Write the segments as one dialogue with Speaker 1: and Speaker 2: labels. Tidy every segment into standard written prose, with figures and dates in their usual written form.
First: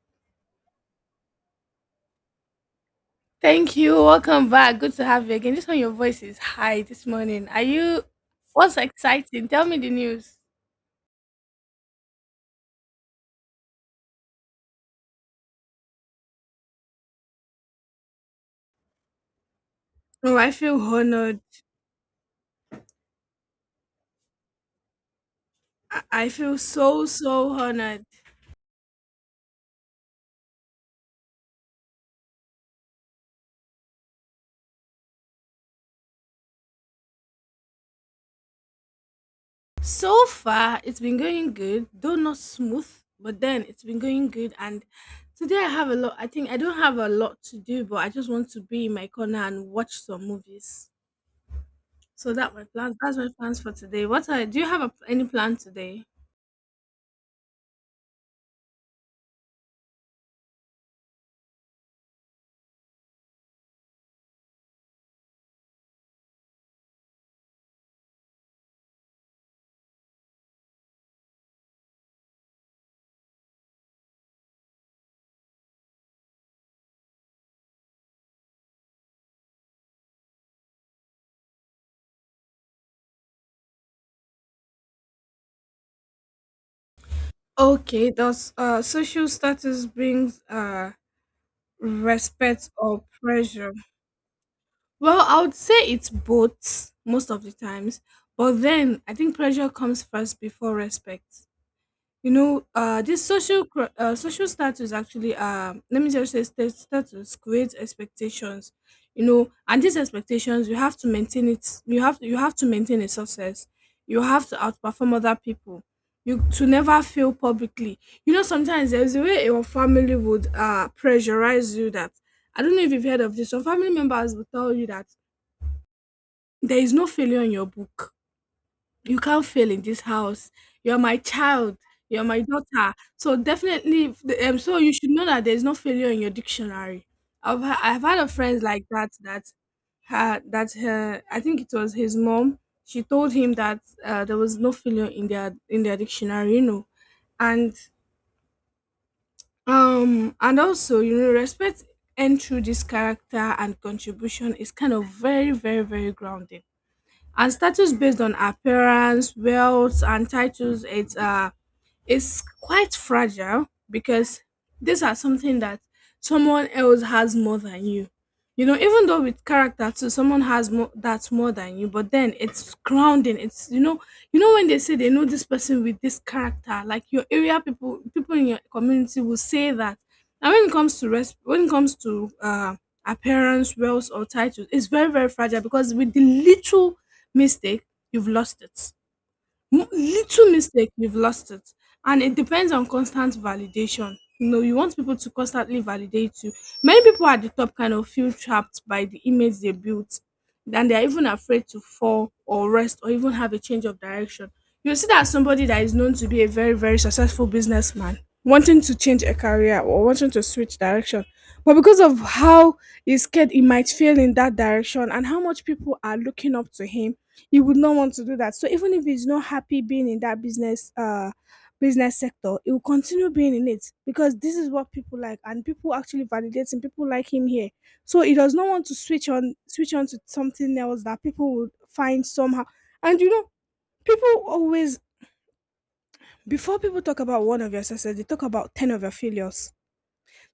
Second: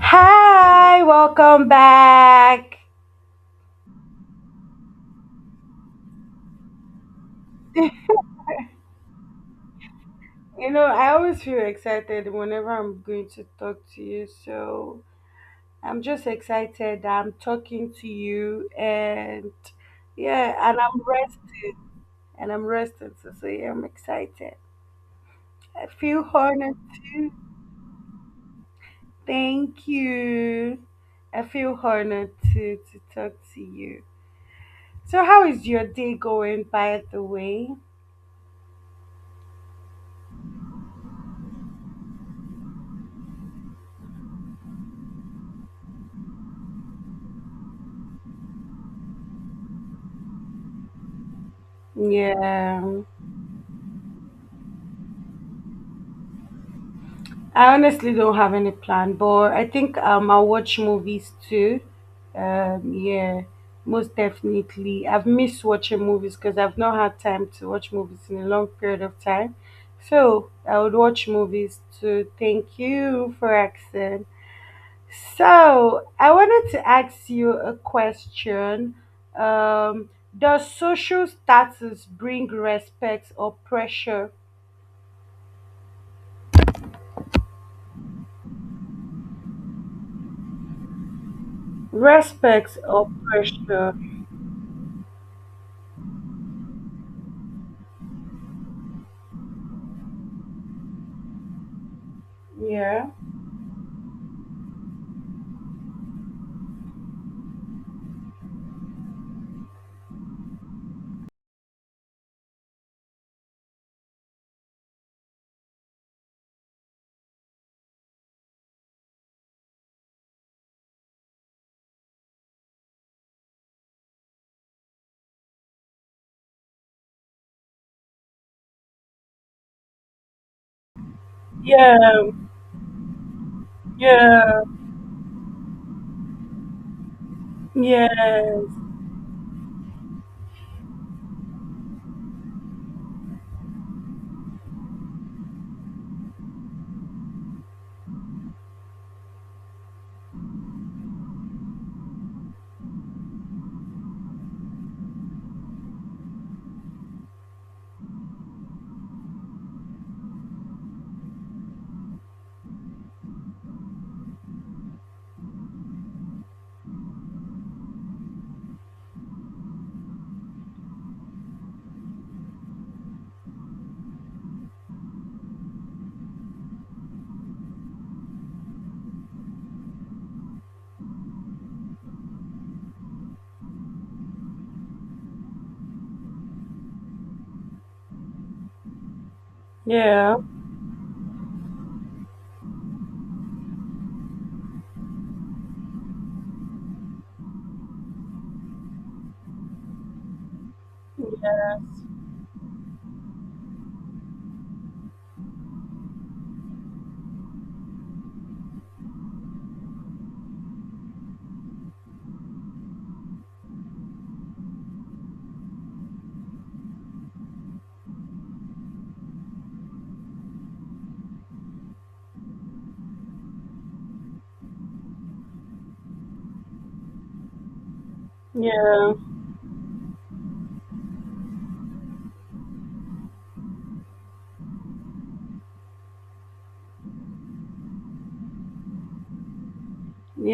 Speaker 1: Hi, welcome back.
Speaker 2: Thank you. Welcome back. Good to have you again. This one, your voice is high this morning. Are you? What's exciting? Tell me the news.
Speaker 1: You know, I always feel excited whenever I'm going to talk to you. So I'm just excited that I'm talking to you, and
Speaker 2: Oh, I
Speaker 1: yeah, and
Speaker 2: feel
Speaker 1: I'm
Speaker 2: honored.
Speaker 1: rested. And I'm rested. So, yeah, I'm excited. I
Speaker 2: I
Speaker 1: feel
Speaker 2: I feel
Speaker 1: honored
Speaker 2: so,
Speaker 1: too.
Speaker 2: so honored.
Speaker 1: Thank you. I feel honored to talk to you. So, how is your day going, by the way?
Speaker 2: So far, it's been going good, though not smooth, but then it's been going good. And today I have a lot, I think I don't have a lot to do, but I just want to be in my corner and watch some movies. So that my plan.
Speaker 1: Yeah.
Speaker 2: That's my plans for today. Do you have any plan today?
Speaker 1: I honestly don't have any plan, but I think I'll watch movies too. Yeah, most definitely. I've missed watching movies because I've not had time to watch movies in a long period of time. So I would watch movies too. Thank you for asking. So I wanted to ask you a question. Um, does social status bring respect or pressure?
Speaker 2: Okay, does social status brings respect
Speaker 1: Respect
Speaker 2: or
Speaker 1: or
Speaker 2: pressure?
Speaker 1: pressure?
Speaker 2: Well, I would say it's both most of the times, but then I think pressure comes first before respect. you know uh
Speaker 1: Yeah.
Speaker 2: this social status actually, let me just say, status creates expectations. And these expectations, you have to maintain it. You have to maintain a success. You have to outperform other people. You to never fail publicly. Sometimes there's a way your family would pressurize you, that I don't know if you've heard of this. Some family members will tell you that there is no failure in your book. You can't fail in this house. You're my child.
Speaker 1: Yeah,
Speaker 2: You're my daughter. So definitely, if the-
Speaker 1: yeah,
Speaker 2: so you should know that there's no failure in your dictionary. I've had a friend
Speaker 1: yes,
Speaker 2: like that her, I think it was his mom. She told him that there was no failure in their dictionary, and and also, respect and through this character and contribution is kind of very, very, very grounding. And status based on appearance, wealth, and titles, It's is quite fragile, because these are something that someone else has more than you. You know, even though with character too, someone has more that's more than you, but then it's grounding. You know when they say they know this person with this character, like your area people in your community will say that. And when it comes to appearance, wealth, or titles, it's very, very fragile because with the little mistake, you've lost it.
Speaker 1: yeah,
Speaker 2: Little
Speaker 1: yes,
Speaker 2: mistake, you've lost it. And it depends on constant validation. You want people to constantly validate you. Many people at the top kind of feel trapped by the image they built, and they're even afraid to fall or rest or even have a change of direction. You see that somebody that is known to be a very, very successful businessman wanting to change a career or wanting to switch direction, but because of how he's scared he might fail in that direction and how much people are looking up to him, you would not want to do that. So even if he's not happy being in that business sector, he will continue being in it because this is what people like and people actually validate him, people like him here. So he does not want to
Speaker 1: yeah,
Speaker 2: switch on to something else that people would find somehow. And you know, people always, before people talk about one of your success, they talk about 10 of your failures.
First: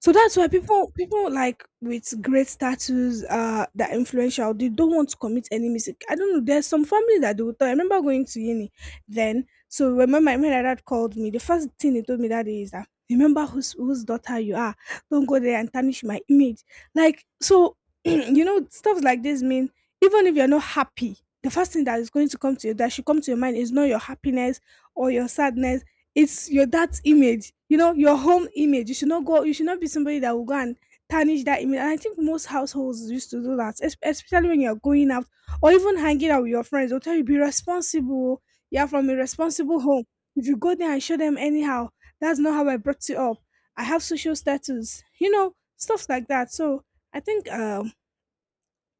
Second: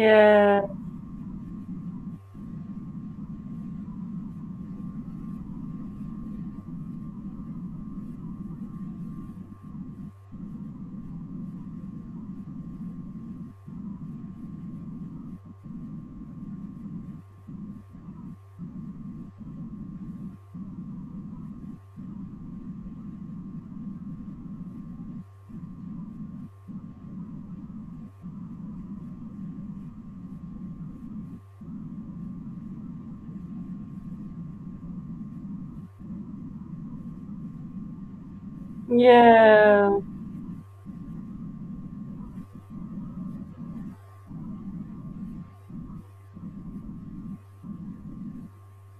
Speaker 2: So that's why people like with great status that are influential, they don't want to commit any mistake. I don't know. There's some family that they will tell. I remember going to uni then. So when my dad called me, the first thing he told me that day is that, remember whose daughter you are. Don't go there and tarnish my image. Like so, stuff like this mean, even if you're not happy, the first thing that is going to come to you, that should come to your mind, is not your happiness or your sadness. It's your dad's image, your home image. You should not go. You should not be somebody that will go and tarnish that image. And I think most households used to do that, especially when you're going out or even hanging out with your friends. They'll tell you, be responsible. You're from a responsible
Speaker 1: yeah,
Speaker 2: home. If you go there and show them anyhow, that's not how I brought you up. I have social status, stuff like that. So I think,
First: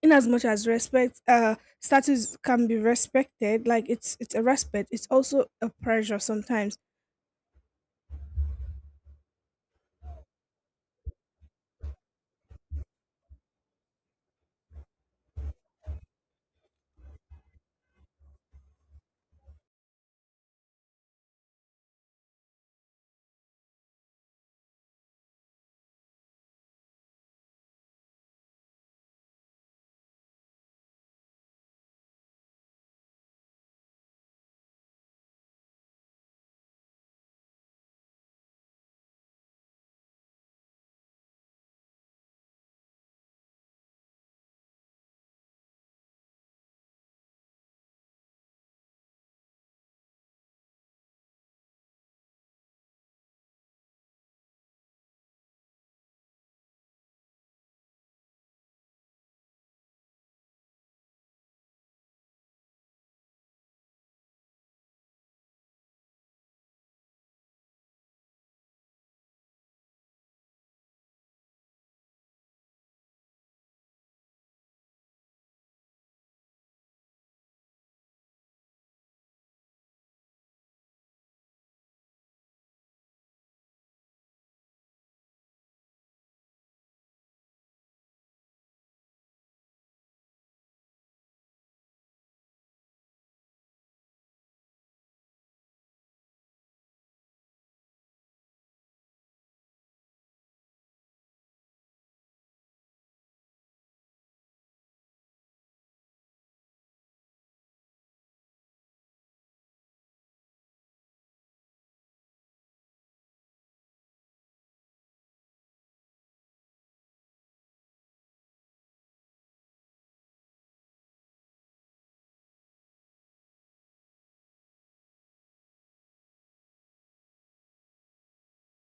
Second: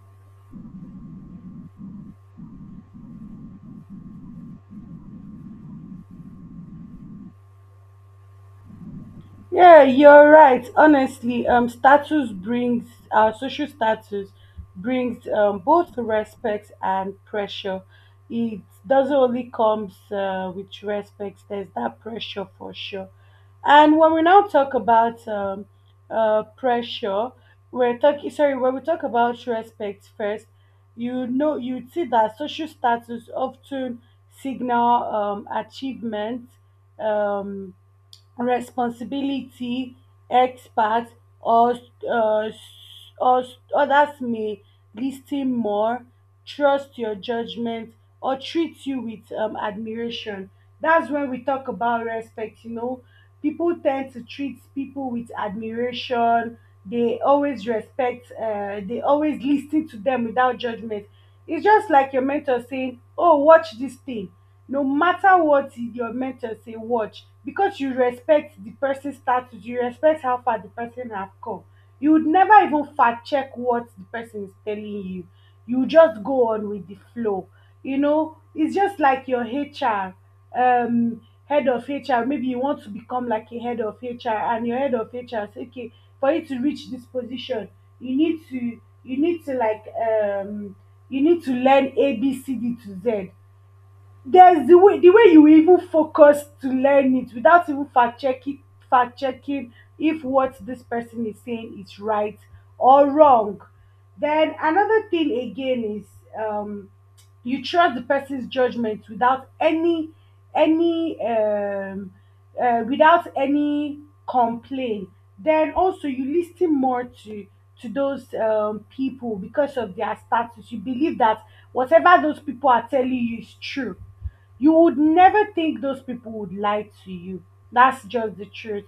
Speaker 2: in as much as respect, status can be respected, like it's a respect. It's also a pressure sometimes.
Speaker 1: yeah. You're right. Honestly, status brings our social status brings both respect and pressure. It doesn't only comes with respect. There's that pressure for sure. And when we now talk about pressure, when we talk about respect first, you know, you see that social status often signal achievement, Um, responsibility, experts, or, uh, or others may listen more, trust your judgment, or treat you with admiration. That's when we talk about respect. You know, people tend to treat people with admiration. They always respect. They always listen to them without judgment. It's just like your mentor saying, "Oh, watch this thing." No matter what your mentor say, watch, because you respect the person's status, you respect how far the person have come. You would never even fact check what the person is telling you. You just go on with the flow. You know, it's just like your HR, um head of HR. Maybe you want to become like a head of HR and your head of HR say, okay, for you to reach this position, you need to, you need to learn A B C D to Z. There's the way, you even focus to learn it without even fact checking, fact checking if what this person is saying is right or wrong. Then another thing again is, um you trust the person's judgment without any any without any complaint. Then also, you listen more to those people because of their status. You believe that whatever those people are telling you is true. You would never think those people would lie to you. That's just the truth.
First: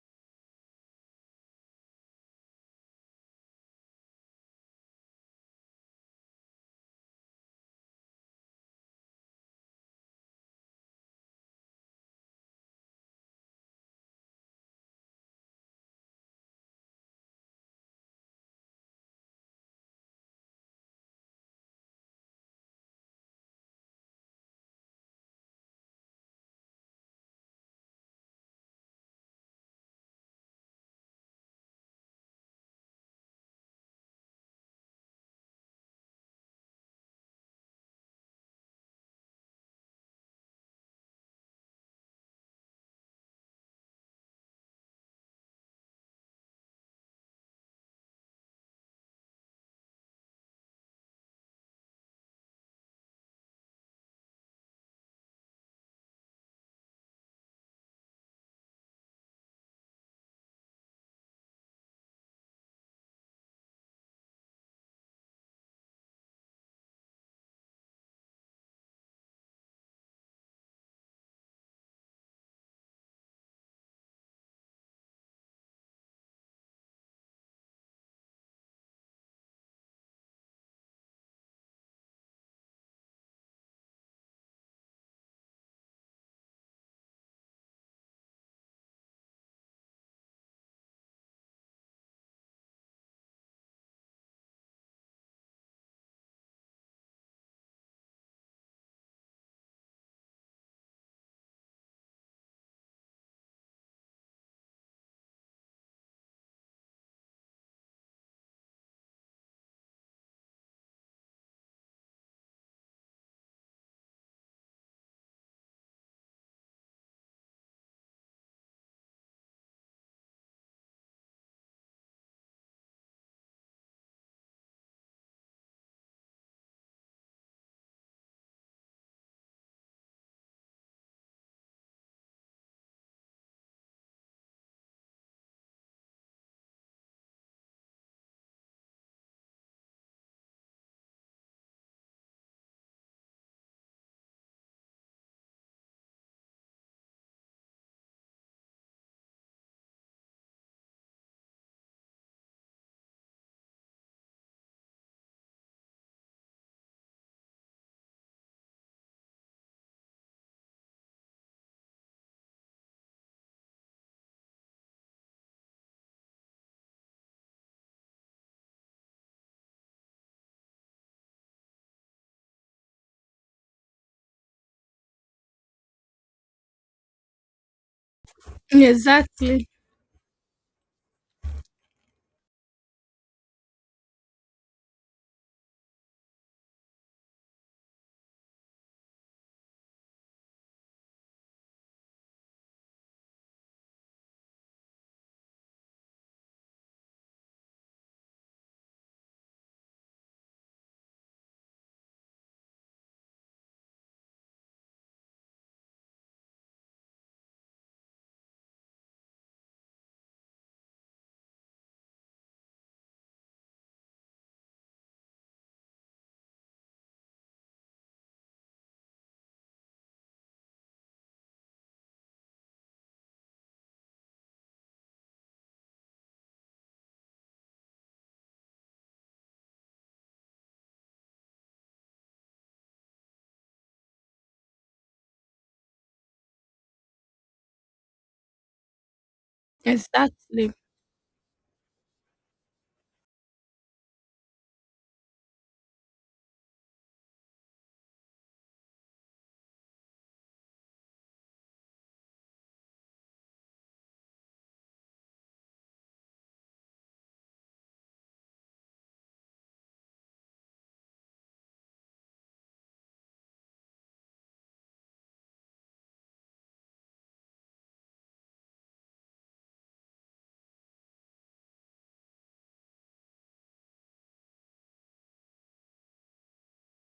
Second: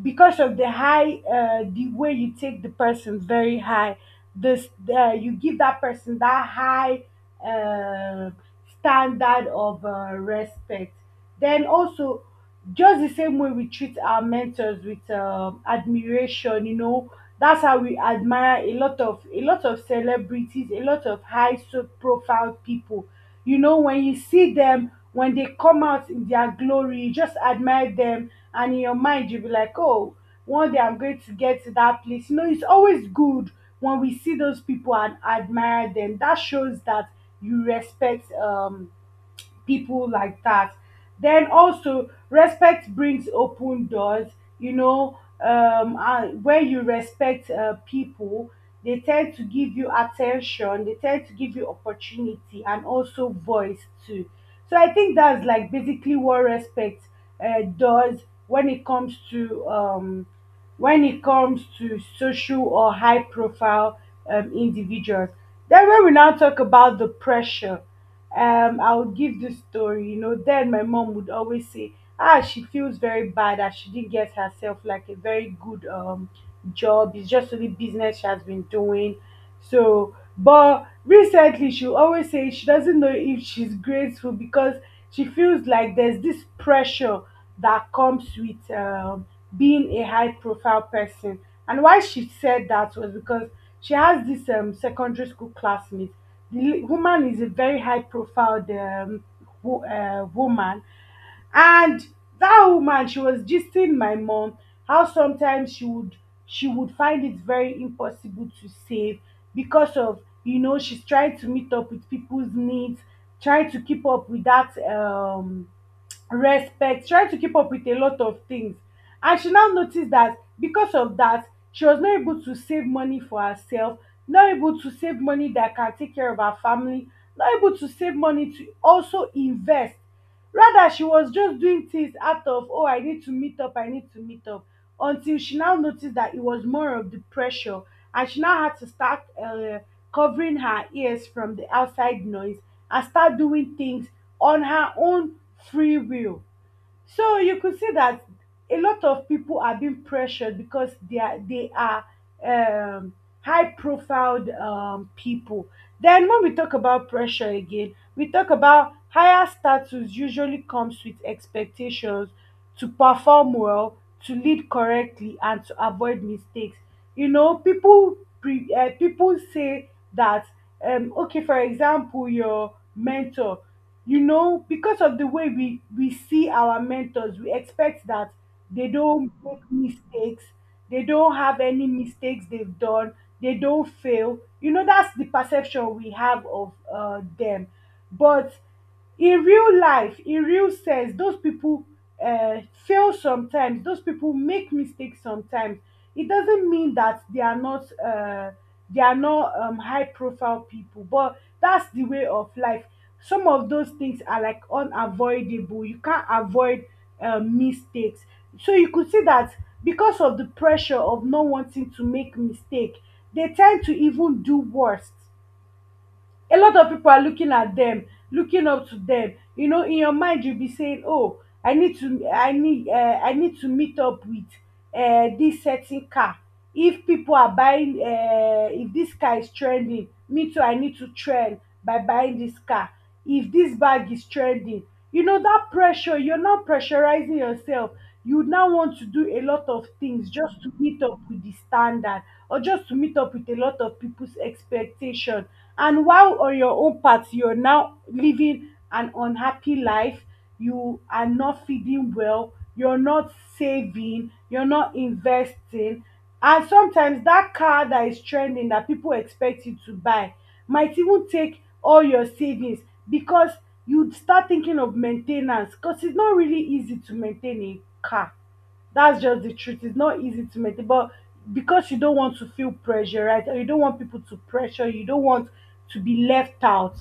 Speaker 1: Because of the high, the way you take the person very high, this you give that person that high uh, standard of respect. Then also, just the same way we treat our mentors with admiration, you know, that's how we admire a lot of celebrities, a lot of profile people. You know, when you see them, when they come out in their glory, you just admire them, and in your mind you'll be like, oh, one day I'm going to get to that place. You know, it's always good when we see those people and admire them. That shows that you respect people like that. Then also, respect brings open doors. You know, when you respect people, they tend to give you attention, they tend to give you opportunity, and also voice too. So I think that's like basically what respect does when it comes to social or high profile individuals. Then when we now talk about the pressure, I would give this story, you know. Then my mom would always say, ah, she feels very bad that she didn't get herself like a very good job. It's just only business she has been doing. So, but recently she always say she doesn't know if she's grateful because she feels like there's this pressure that comes with being a high profile person. And why she said that was because she has this secondary school classmate. The woman is a very high profile woman, and that woman, she was gisting my mom how sometimes she would, find it very impossible to save because of, you know, she's trying to meet up with people's needs, trying to keep up with that respect, trying to keep up with a lot of things. And she now noticed that because of that, she was not able to save money for herself, not able to save money that can take care of her family, not able to save money to also invest. Rather, she was just doing things out of, oh, I need to meet up, I need to meet up, until she now noticed that it was more of the pressure. And she now had to start covering her ears from the outside noise and start doing things on her own free will. So you could see that a lot of people are being pressured because they are um, high profiled people. Then when we talk about pressure again, we talk about higher status usually comes with expectations to perform well, to lead correctly, and to avoid mistakes. You know, people say that, okay, for example, your mentor, you know, because of the way we see our mentors, we expect that they don't make
Speaker 2: Exactly.
Speaker 1: mistakes, they don't have any mistakes they've done, they don't fail. You know, that's the perception we have of them. But in real life, in real sense, those people uh, fail sometimes, those people make mistakes sometimes. It doesn't mean that they are not high profile people, but that's the way of life. Some of those things are like unavoidable, you can't avoid mistakes. So you could see that because of the pressure of not wanting to make mistake, they tend to even do worse. A lot of people are looking at them, looking up to them. You know, in your mind you'll be saying, "Oh, I need to meet up with this certain car." If people are buying, If this car is trending, me too, I need to trend by buying this car. If this bag is trending, you know, that pressure, you're now pressurizing yourself. You would now want to do a lot of things just to
Speaker 2: Exactly.
Speaker 1: meet up with the standard, or just to meet up with a lot of people's expectation. And while on your own part, you're now living an unhappy life. You are not feeding well, you're not saving, you're not investing. And sometimes that car that is trending, that people expect you to buy, might even take all your savings because you start thinking of main ten ance, because it's not really easy to maintain a car. That's just the truth. It's not easy to maintain, but because you don't want to feel pressure, right? Or you don't want people to pressure you, you don't want to be left out.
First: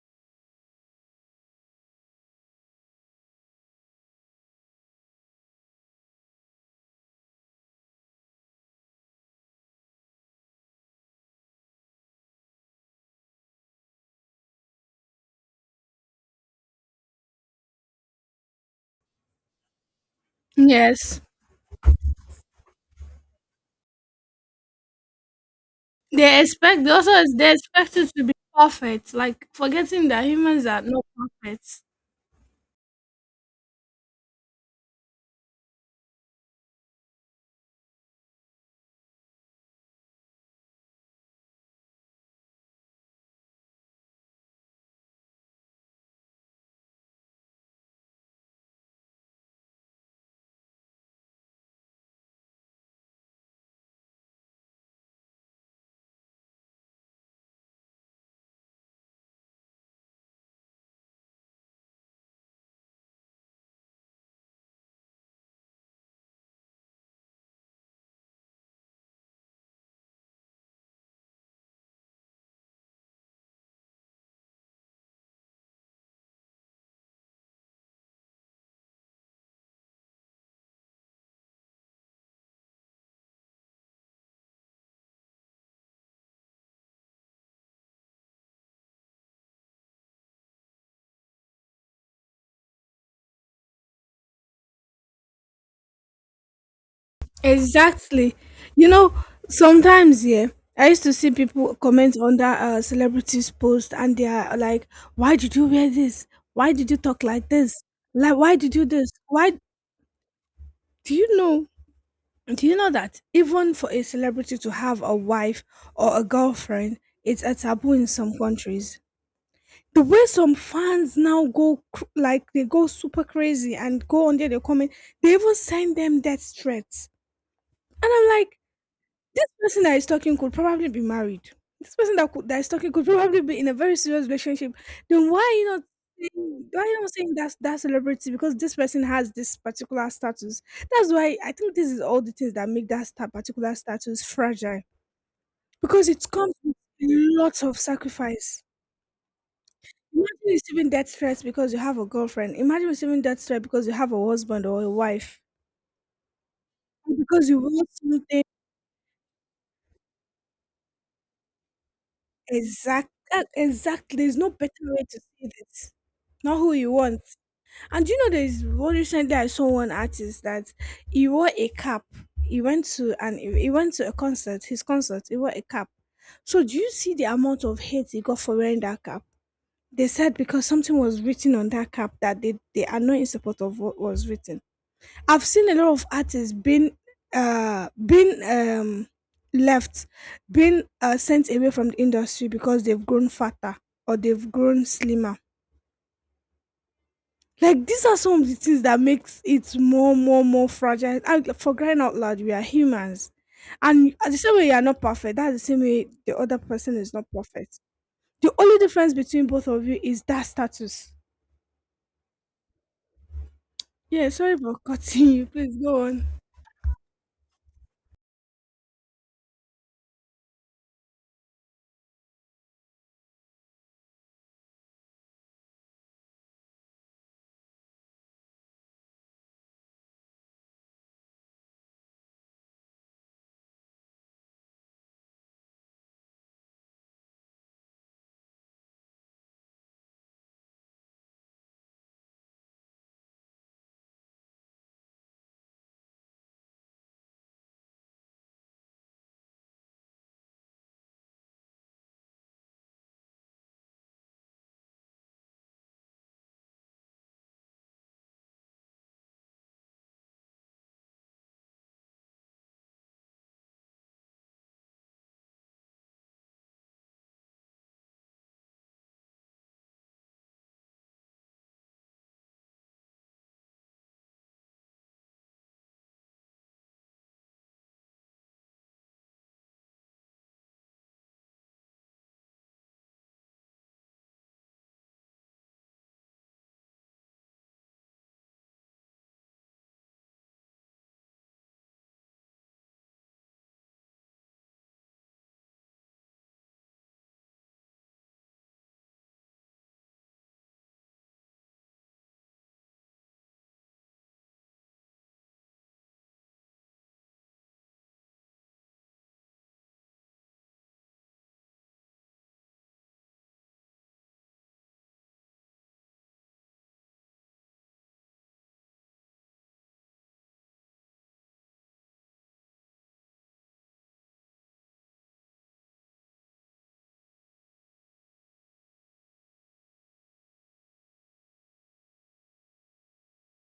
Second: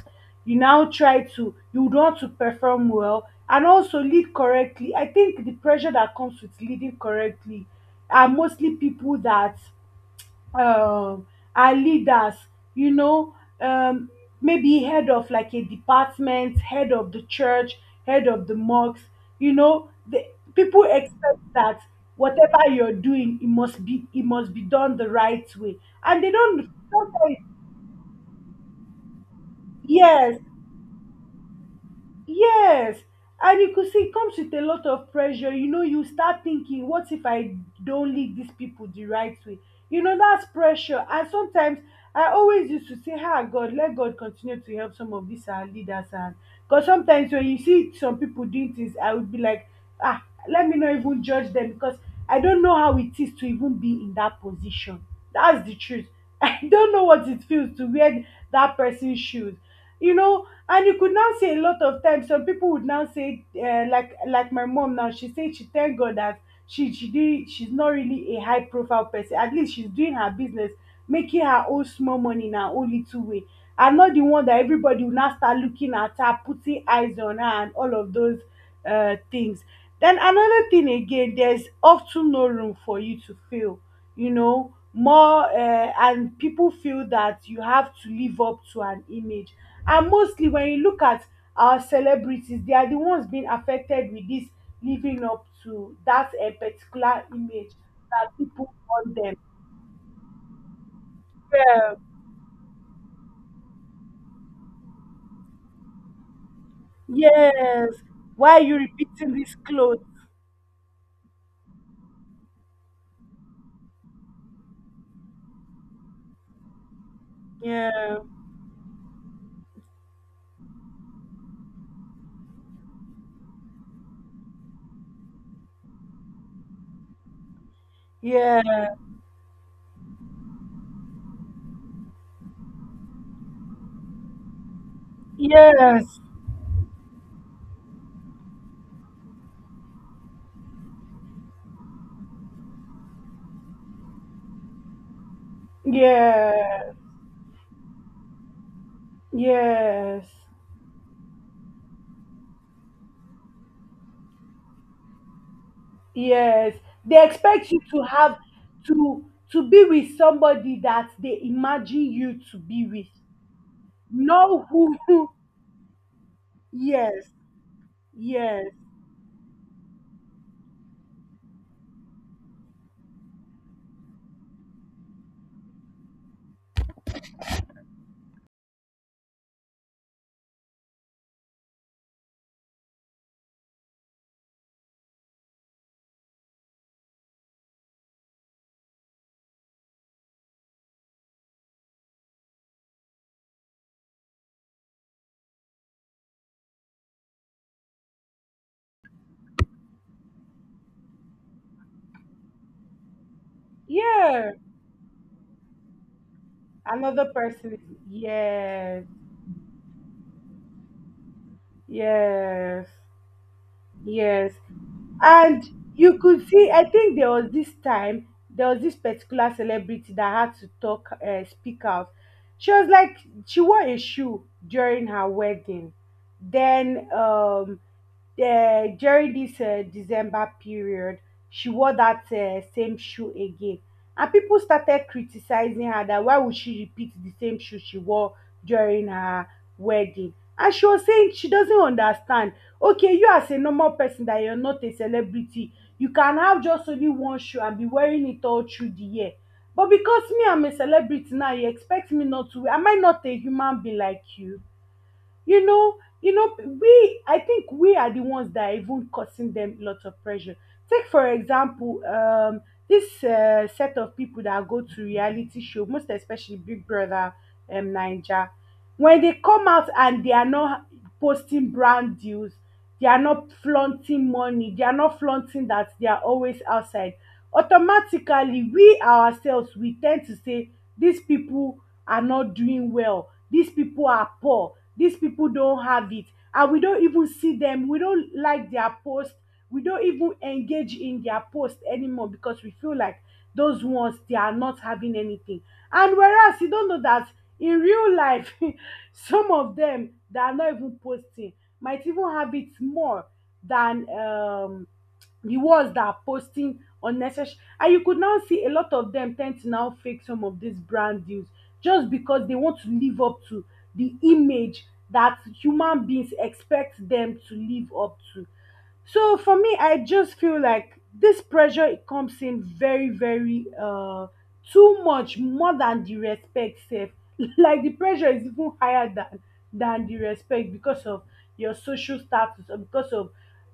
Speaker 1: You now try to, you want to perform well and also lead correctly. I think the pressure that comes with leading correctly are mostly people that, um our leaders, you know, um maybe head of like a department, head of the church, head of the mosque. You know, the people
Speaker 2: Yes.
Speaker 1: expect that whatever you're doing, it must be done the right way, and they
Speaker 2: They
Speaker 1: don't
Speaker 2: expect they also
Speaker 1: sometimes.
Speaker 2: they expect you to be perfect, like forgetting that
Speaker 1: Yes.
Speaker 2: humans are not perfect.
Speaker 1: Yes, and you could see it comes with a lot of pressure. You know, you start thinking, what if I don't lead these people the right way? You know, that's pressure. And sometimes I always used to say, ah, God, let God continue to help some of these our leaders. And because sometimes when you see some people doing things, I would be like, ah, let me not even judge them because I don't know how it is to even be in that position. That's the truth. I don't know what it feels to wear that person's shoes, you know. And you could now say a lot of times some people would now say, like my mom now, she said she thank god that she's not really a high profile person, at least she's doing her business, making her own small money in her own little way, and not the one that everybody will now start looking at her, putting eyes on her and all of those things. Then another thing again, there's often no room for you to fail. You know, more and people feel that you have to live up to an image. And mostly, when you look at our celebrities, they are the ones being affected with this living up to that a particular image
Speaker 2: Exactly.
Speaker 1: that people
Speaker 2: You know,
Speaker 1: want them.
Speaker 2: sometimes, yeah, I used to see people
Speaker 1: Yeah.
Speaker 2: comment under celebrities post and they are like, why did you wear this? Why did you talk like this?
Speaker 1: Yes.
Speaker 2: Like
Speaker 1: Why
Speaker 2: why
Speaker 1: are
Speaker 2: did
Speaker 1: you
Speaker 2: you this?
Speaker 1: repeating
Speaker 2: Why
Speaker 1: this clothes?
Speaker 2: do you know do you know that even for a celebrity to have a wife or a girlfriend, it's a taboo in
Speaker 1: Yeah.
Speaker 2: some countries? The way some fans now go cr- like they go super crazy and go on there, they comment, they even send them death threats. And I'm like,
Speaker 1: Yeah.
Speaker 2: this person that is talking could probably be married. This person that is talking could probably be in a very serious relationship. Then why are you not
Speaker 1: Yes.
Speaker 2: saying that's that celebrity because this person has this particular status. That's why I think this is all the things that make that particular status fragile because it comes with
Speaker 1: Yeah.
Speaker 2: lots of sacrifice.
Speaker 1: Yes,
Speaker 2: Imagine receiving death threats because you have a girlfriend. Imagine receiving death threat because you have a husband or a wife.
Speaker 1: yes.
Speaker 2: And
Speaker 1: They
Speaker 2: because you
Speaker 1: expect you
Speaker 2: want
Speaker 1: to have
Speaker 2: something
Speaker 1: to to be with somebody that they imagine you to be with.
Speaker 2: exact, exactly. There's no
Speaker 1: Know
Speaker 2: better
Speaker 1: who?
Speaker 2: way to
Speaker 1: who-
Speaker 2: see this. Not who you want.
Speaker 1: Yes,
Speaker 2: And do you know, there's
Speaker 1: yes,
Speaker 2: one recently, I saw one artist that he wore a cap. He went to a concert. His concert. He wore a cap. So do you see the amount of hate he got for wearing that cap? They said because something was written on that cap that they are not in support of what was written. I've seen a lot of artists being uh being um left, being sent away from the industry because they've grown fatter or they've grown slimmer. Like these are some of the things that makes it more, more, more fragile. And for crying out loud, we are humans, and the
Speaker 1: yeah.
Speaker 2: same way you are not perfect, that's the same way the other person is
Speaker 1: Another
Speaker 2: not
Speaker 1: person.
Speaker 2: perfect. The only
Speaker 1: Yes,
Speaker 2: difference between both of you is that status.
Speaker 1: yes.
Speaker 2: Yeah,
Speaker 1: Yes.
Speaker 2: sorry for cutting you.
Speaker 1: And
Speaker 2: Please go
Speaker 1: you
Speaker 2: on.
Speaker 1: could see, I think there was this time, there was this particular celebrity that had to speak out. She was like, she wore a shoe during her wedding. Then, during this December period, she wore that same shoe again. And people started criticizing her that why would she repeat the same shoe she wore during her wedding? And she was saying she doesn't understand. Okay, you as a normal person that you're not a celebrity, you can have just only one shoe and be wearing it all through the year, but because me, I'm a celebrity now, you expect me not to wear. Am I not a human being like you? You know you know we I think we are the ones that are even causing them lots of pressure. Take for example, this set of people that go to reality show, most especially Big Brother Naija. When they come out and they are not posting brand deals, they are not flaunting money, they are not flaunting that they are always outside, automatically we ourselves we tend to say these people are not doing well, these people are poor, dis people don't have it. And we don't even see them, we don't like their post, we don't even engage in their post anymore because we feel like those ones they are not having anything. And whereas you don't know that in real life some of them that are not even posting might even have it more than the ones that are posting unnecessary. And you could now see a lot of them tend to now fake some of these brand deals just because they want to live up to the image that human beings expect them to live up to. So for me, I just feel like this pressure it comes in very, very too much more than the respect safe. Like the pressure is even higher than the respect because of your social status or because of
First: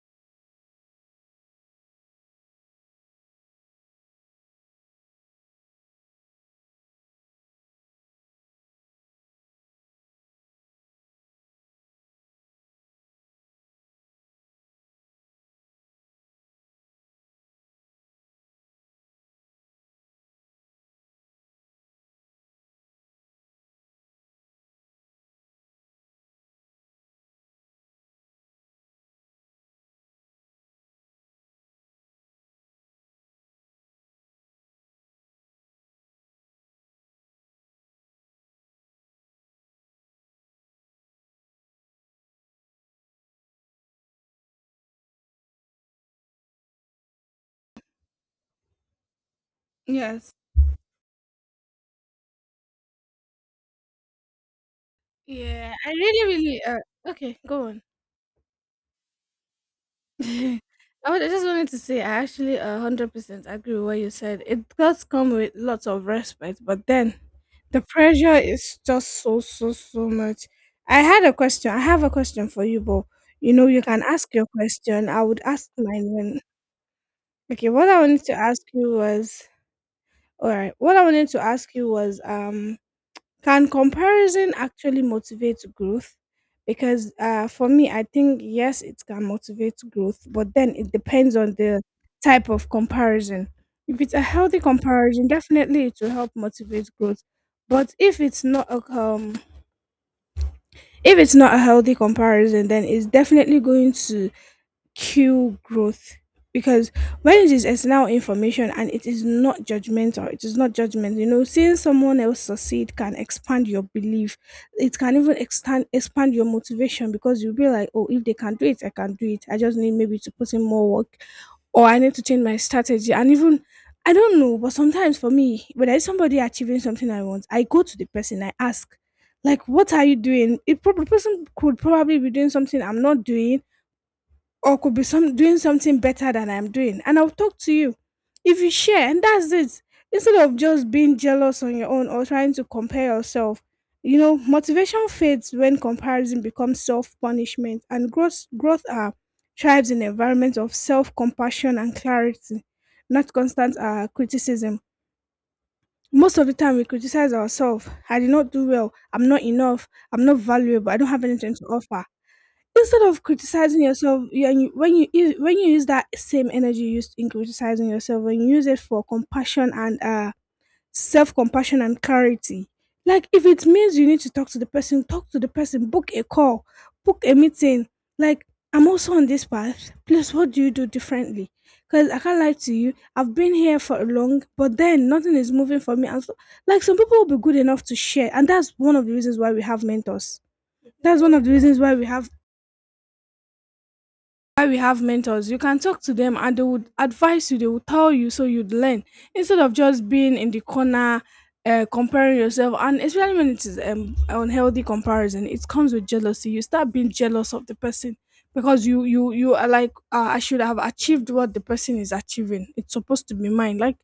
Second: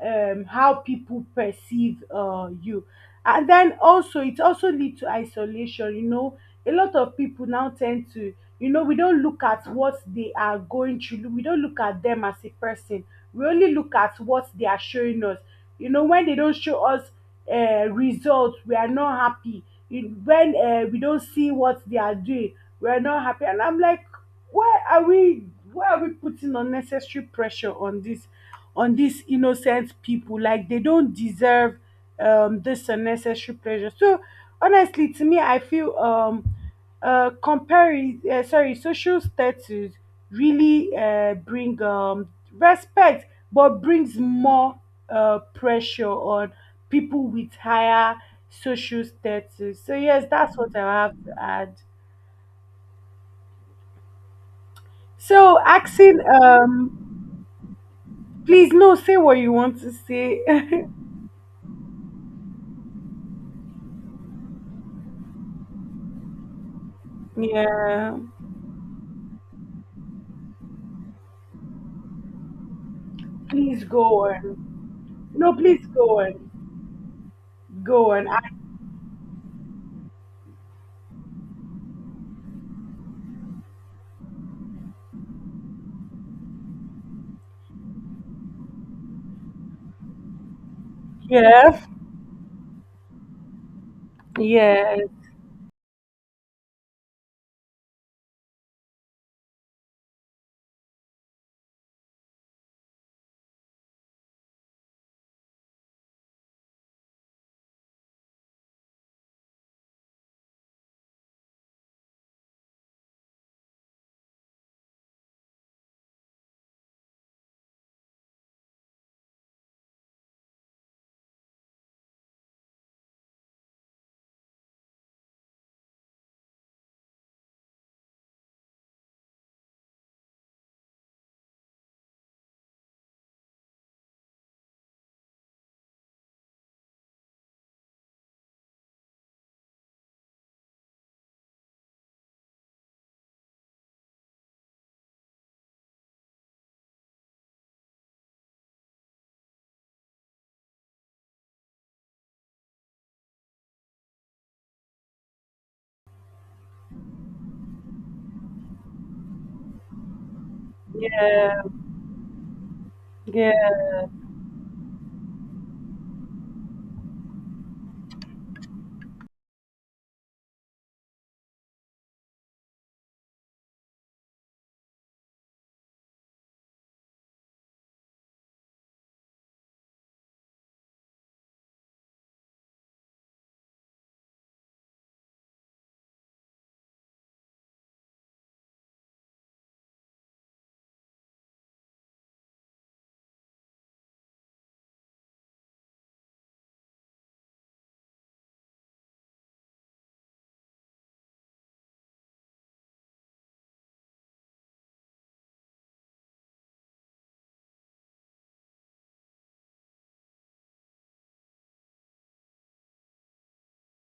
Speaker 1: how people perceive you. And then also it also lead to isolation, you know. A lot of people now tend to, you know, we don't look at what they are going through. We don't look at them as a person. We only look at what they are showing us. You know, when they don't show us results, we are not happy. When we don't see what they are doing, we are not happy. And I'm like, why are we why are we putting unnecessary pressure on this on these innocent people? Like they don't deserve this unnecessary pressure. So honestly, to me I feel comparing sorry social status really bring respect but brings more pressure on people with higher social status. So yes,
Speaker 2: Yes.
Speaker 1: that's what I have to add. So
Speaker 2: Yeah, I
Speaker 1: asking
Speaker 2: really, really. Okay, go on.
Speaker 1: please, no, say what you want to say.
Speaker 2: I just wanted to say, I actually 100% agree with what you said. It does come with lots of respect, but then the
Speaker 1: Yeah.
Speaker 2: pressure is just so, so, so much. I had a question. I have a question for you, but you
Speaker 1: Please
Speaker 2: can
Speaker 1: go
Speaker 2: ask your
Speaker 1: on.
Speaker 2: question. I would
Speaker 1: No,
Speaker 2: ask
Speaker 1: please
Speaker 2: mine
Speaker 1: go
Speaker 2: when.
Speaker 1: on.
Speaker 2: Okay. what I
Speaker 1: Go
Speaker 2: wanted
Speaker 1: on.
Speaker 2: to ask you was, all right. What I wanted to ask you was, can comparison actually motivate growth? Because for me, I think yes, it can motivate growth, but then it depends on the
Speaker 1: Yes,
Speaker 2: type of comparison. If it's a healthy
Speaker 1: yes,
Speaker 2: comparison, definitely it will help motivate growth. But if it's not a healthy comparison, then it's definitely going to cue growth because, when it is external information and it is not judgment, seeing someone else succeed can expand your belief. It can even expand your motivation because you'll be like, oh, if they can do it, I can do it. I just need, maybe, to put in more work, or I need to change my strategy. And even, I don't know, but sometimes for me when there's somebody achieving something I want, I go to the person, I ask, like, what are you doing? If prob- the person could probably be doing something I'm not doing, or could be some doing something better than I'm doing. And I'll talk to you. If you share, and that's it. Instead of just being jealous on your own or trying to compare yourself, motivation fades when comparison becomes self-punishment, and growth are thrives in environments of self-compassion and clarity, not constant criticism. Most of the time we criticize ourselves. I did not do well. I'm not enough. I'm not valuable. I don't have anything
Speaker 1: yes,
Speaker 2: to offer. Instead of
Speaker 1: yes,
Speaker 2: criticizing yourself, when you when you use that same energy used in criticizing yourself, when you use it for compassion and self compassion and clarity, like if it means you need to talk to the person, talk to the person, book a call, book a meeting. Like I'm also on this path. Please, what do you do differently? Because I can't lie to you, I've been here for a long, but then nothing is moving for me. And so, like some people will be good enough to share, and that's one of the reasons why we have mentors, that's one of the reasons why we have mentors. You can talk to them and they would advise you, they would tell you, so you'd learn, instead of just being in the corner comparing yourself. And especially when it is unhealthy comparison, it comes with jealousy. You start being jealous of the person because you are like, I should have achieved what the person is achieving, it's supposed to be mine. Like,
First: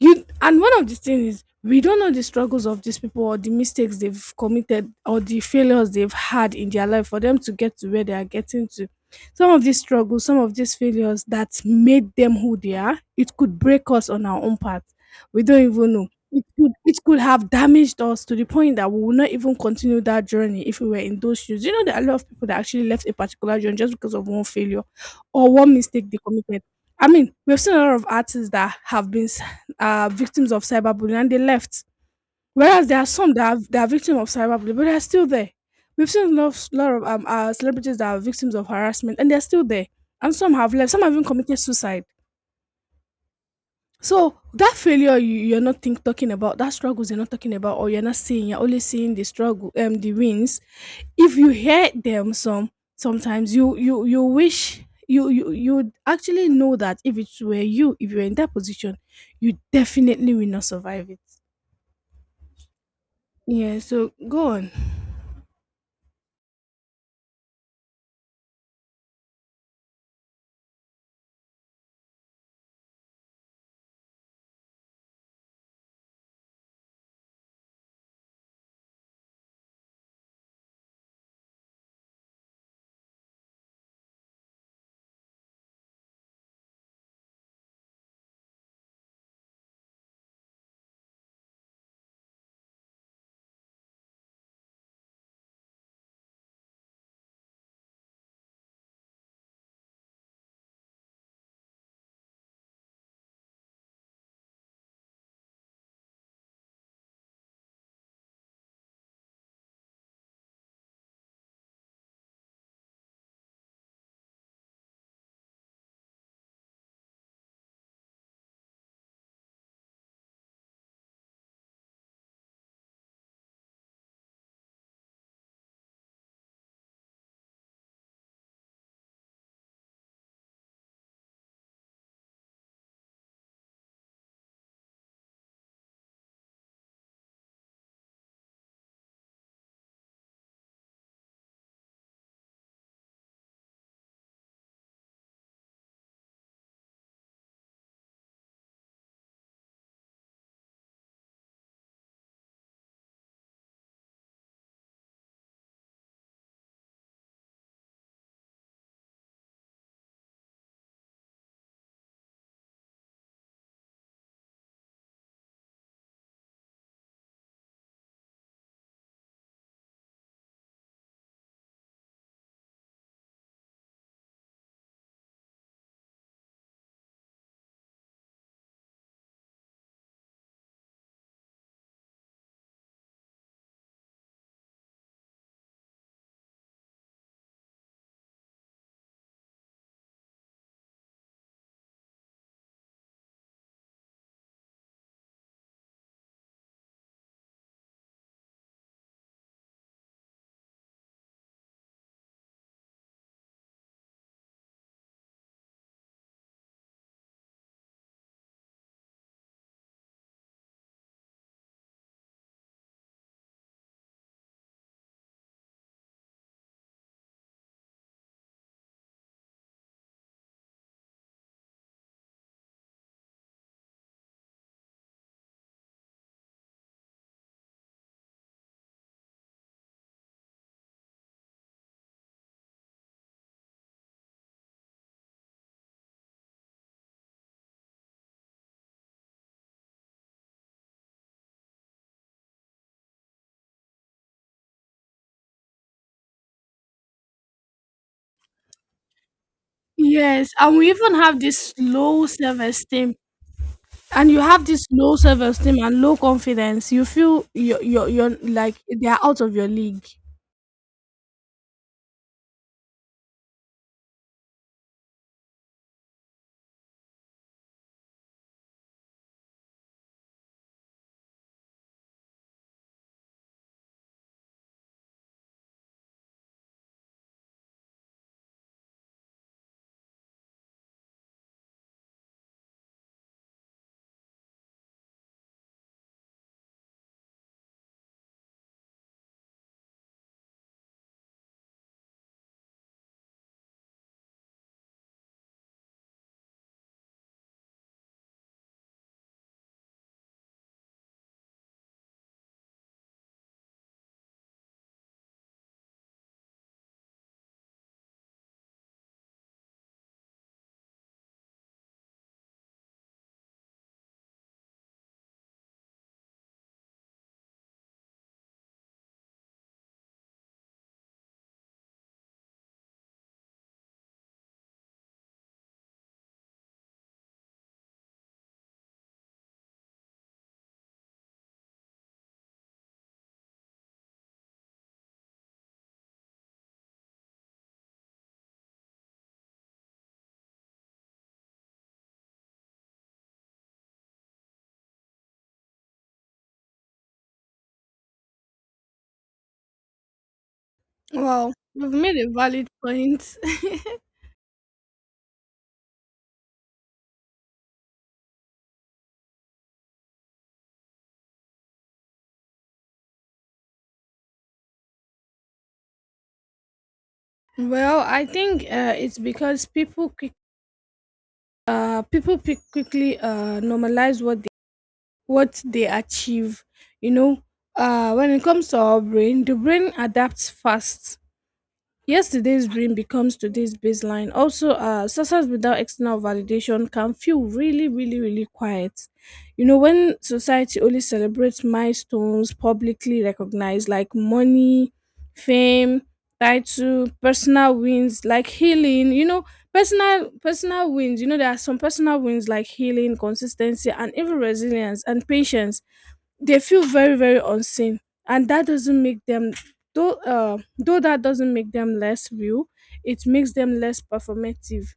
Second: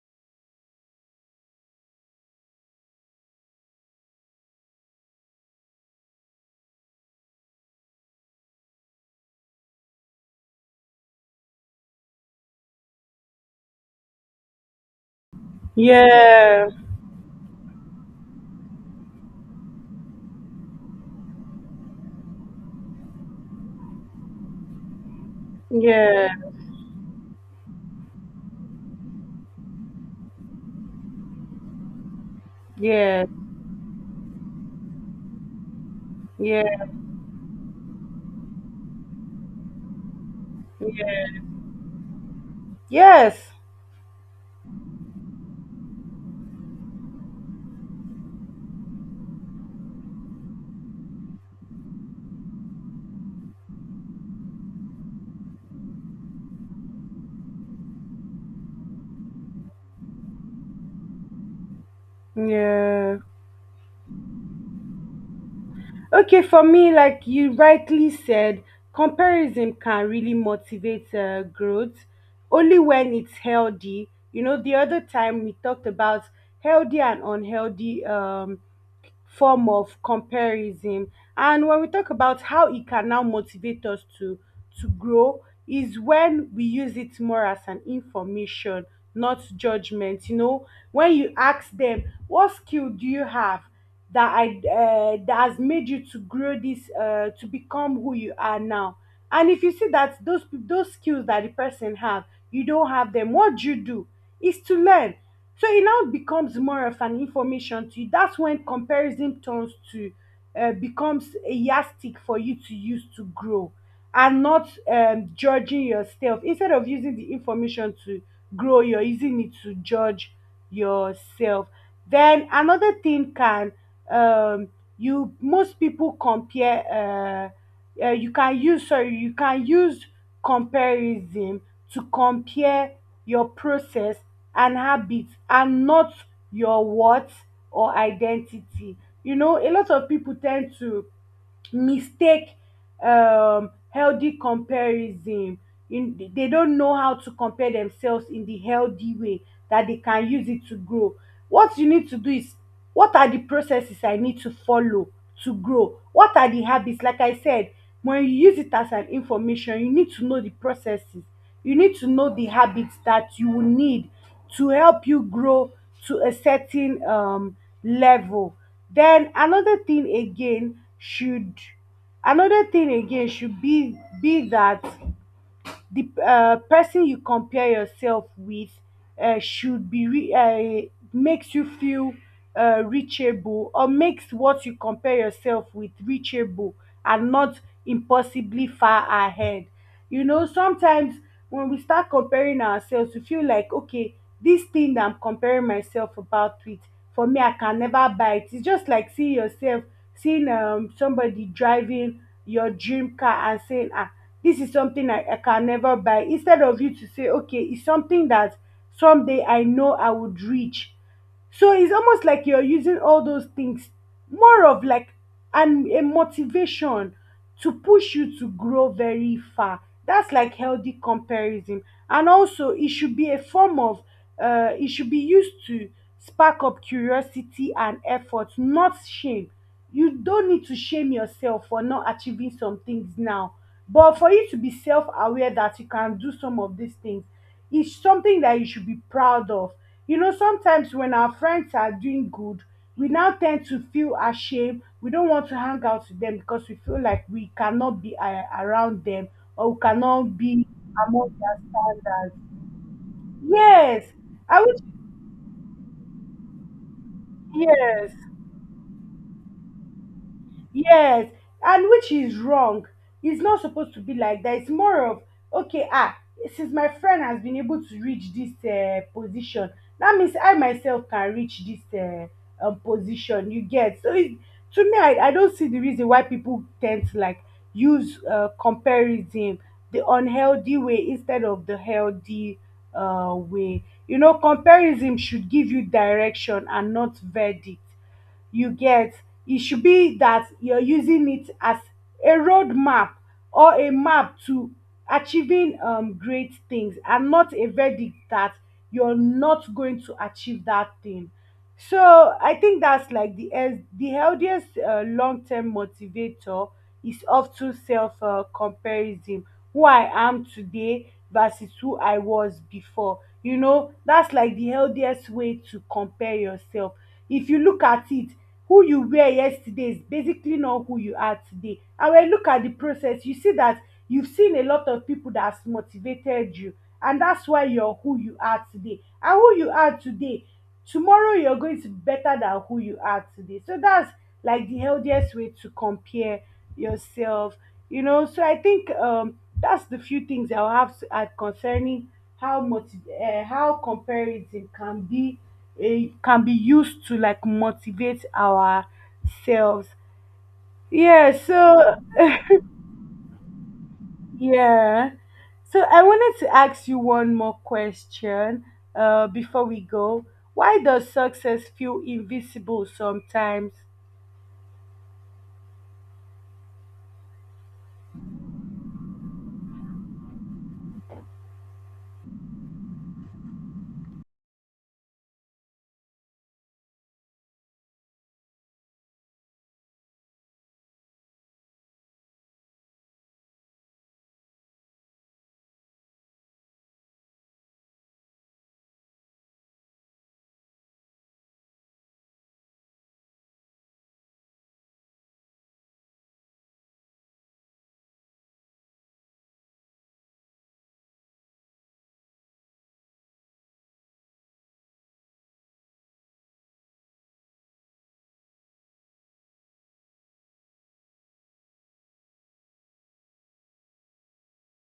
Speaker 2: you, and one of the things is we don't know the struggles of these people or the mistakes they've committed or the failures they've had in their life for them to get to where they are getting to. Some of these struggles, some of these failures that made them who they are, it could break us on our own path. We don't even know,
Speaker 1: yes,
Speaker 2: it could have damaged us to the point that we will not even continue that journey if we were in those shoes. You know, there are a lot of people that actually left a particular journey just because of one failure or one mistake they
Speaker 1: yes,
Speaker 2: committed. I mean, we've seen a lot of artists that have been are victims of cyberbullying and they left. Whereas there are
Speaker 1: yes,
Speaker 2: some that that are victims of cyberbullying, but they are still there. We've seen a lot
Speaker 1: yes,
Speaker 2: of celebrities that are victims of harassment and they're still there. And some have left, some have even
Speaker 1: yes,
Speaker 2: committed suicide.
Speaker 1: yes.
Speaker 2: So that failure you're not talking about, that struggles you're not talking about, or you're not seeing, you're only seeing the struggle, the wins. If you hear them, sometimes you wish you actually know that if it were you, if you were in that position, you definitely will not survive it.
Speaker 1: Yeah.
Speaker 2: Yeah, so go on.
Speaker 1: Okay, for me, like you rightly said, comparison can really motivate growth only when it's healthy. You know, the other time we talked about healthy and unhealthy form of comparison. And when we talk about how it can now motivate us to grow is when we use it more as an information, not judgment. You know, when you ask them, what skill do you have that has made you to grow this to become who you are now? And if you see that those skills that the person have, you don't have them, what do you do? Is to learn, so it now becomes more of an information to you. That's when comparison turns to becomes a yardstick for you to use to grow and not judging yourself. Instead of using the information to grow, you're using it to judge yourself. Then another thing can um, you most people compare. You can use, sorry, you can use comparison to compare your process and habits and not your what or identity. You know, a lot of people tend to mistake healthy comparison. In, they don't know how to compare themselves in the healthy way that they can use it to grow. What you need to do is what are the processes I need to follow to grow? What are the habits? Like I said, when you use it as an information, you need to know the processes. You need to know the habits that you will need to help you grow to a certain level. Then another thing again should another thing again should be that the person you compare yourself with should be makes you feel reachable, or makes what you compare yourself with reachable and not impossibly far ahead. You know, sometimes when we start comparing ourselves, we feel like, okay, this thing that I'm comparing myself about with, for me I can never buy it. It's just like seeing yourself, seeing somebody driving your dream car and saying, ah, this is something I can never buy. Instead of you to say, okay, it's something that someday I know I would reach. So it's almost like you're using all those things more of like an a motivation to push you to grow very far. That's like healthy comparison. And also it should be a form of it should be used to spark up curiosity and effort, not shame. You don't need to shame yourself for not achieving some things now. But for you to be self-aware that you can do some of these things, it's something that you should be proud of. You know, sometimes when our friends are doing good, we now tend to feel ashamed. We don't want to hang out with them because we feel like we cannot be around them, or we cannot
Speaker 2: Yes,
Speaker 1: be
Speaker 2: and we even
Speaker 1: among
Speaker 2: have
Speaker 1: their
Speaker 2: this low
Speaker 1: standards.
Speaker 2: self esteem,
Speaker 1: Yes,
Speaker 2: and you
Speaker 1: I
Speaker 2: have
Speaker 1: would.
Speaker 2: this low self esteem and low confidence. You feel
Speaker 1: Yes.
Speaker 2: you're like they are out of your league.
Speaker 1: Yes, and which is wrong. It's not supposed to be like that. It's more of, okay, ah, since my friend has been able to reach this position, that means I myself can reach this position. You get? So it, to me, I don't see the reason why people tend to like use comparison the unhealthy way instead of the healthy way. You know, comparison should give you direction and not verdict. You get? It should be that you're using it as a roadmap or a map to achieving great things, and not a verdict that you're not going to achieve that thing. So I think that's like the healthiest long-term motivator is often self comparison. Who I am today versus who I was before. You know, that's like the healthiest way to compare yourself. If you look at it, who you were yesterday is basically not who you are today. And when you look at the process, you see that you've seen a lot of people that has motivated you, and that's why you're who you are today. And who you are today, tomorrow you're going to be better than who you are today. So that's like the healthiest way to compare yourself, you know. So I think that's the few things I'll have to add concerning how much how comparison can be it can be used to like motivate ourselves. Yeah,
Speaker 2: Wow, you've
Speaker 1: so
Speaker 2: made a valid point.
Speaker 1: yeah. So I wanted to ask you one more question before we go. Why does success feel invisible sometimes?
Speaker 2: Well, I think it's because people pick quickly, normalize what they achieve. You know, when it comes to our brain, the brain adapts fast. Yesterday's dream becomes today's baseline. Also, success without external validation can feel really, really, really quiet. You know, when society only celebrates milestones publicly recognized like money, fame, title, personal wins like healing, you know, personal wins, you know, there are some personal wins like healing, consistency, and even resilience and patience, they feel very very unseen. And that doesn't make them, though that doesn't make them less real, it makes them less performative.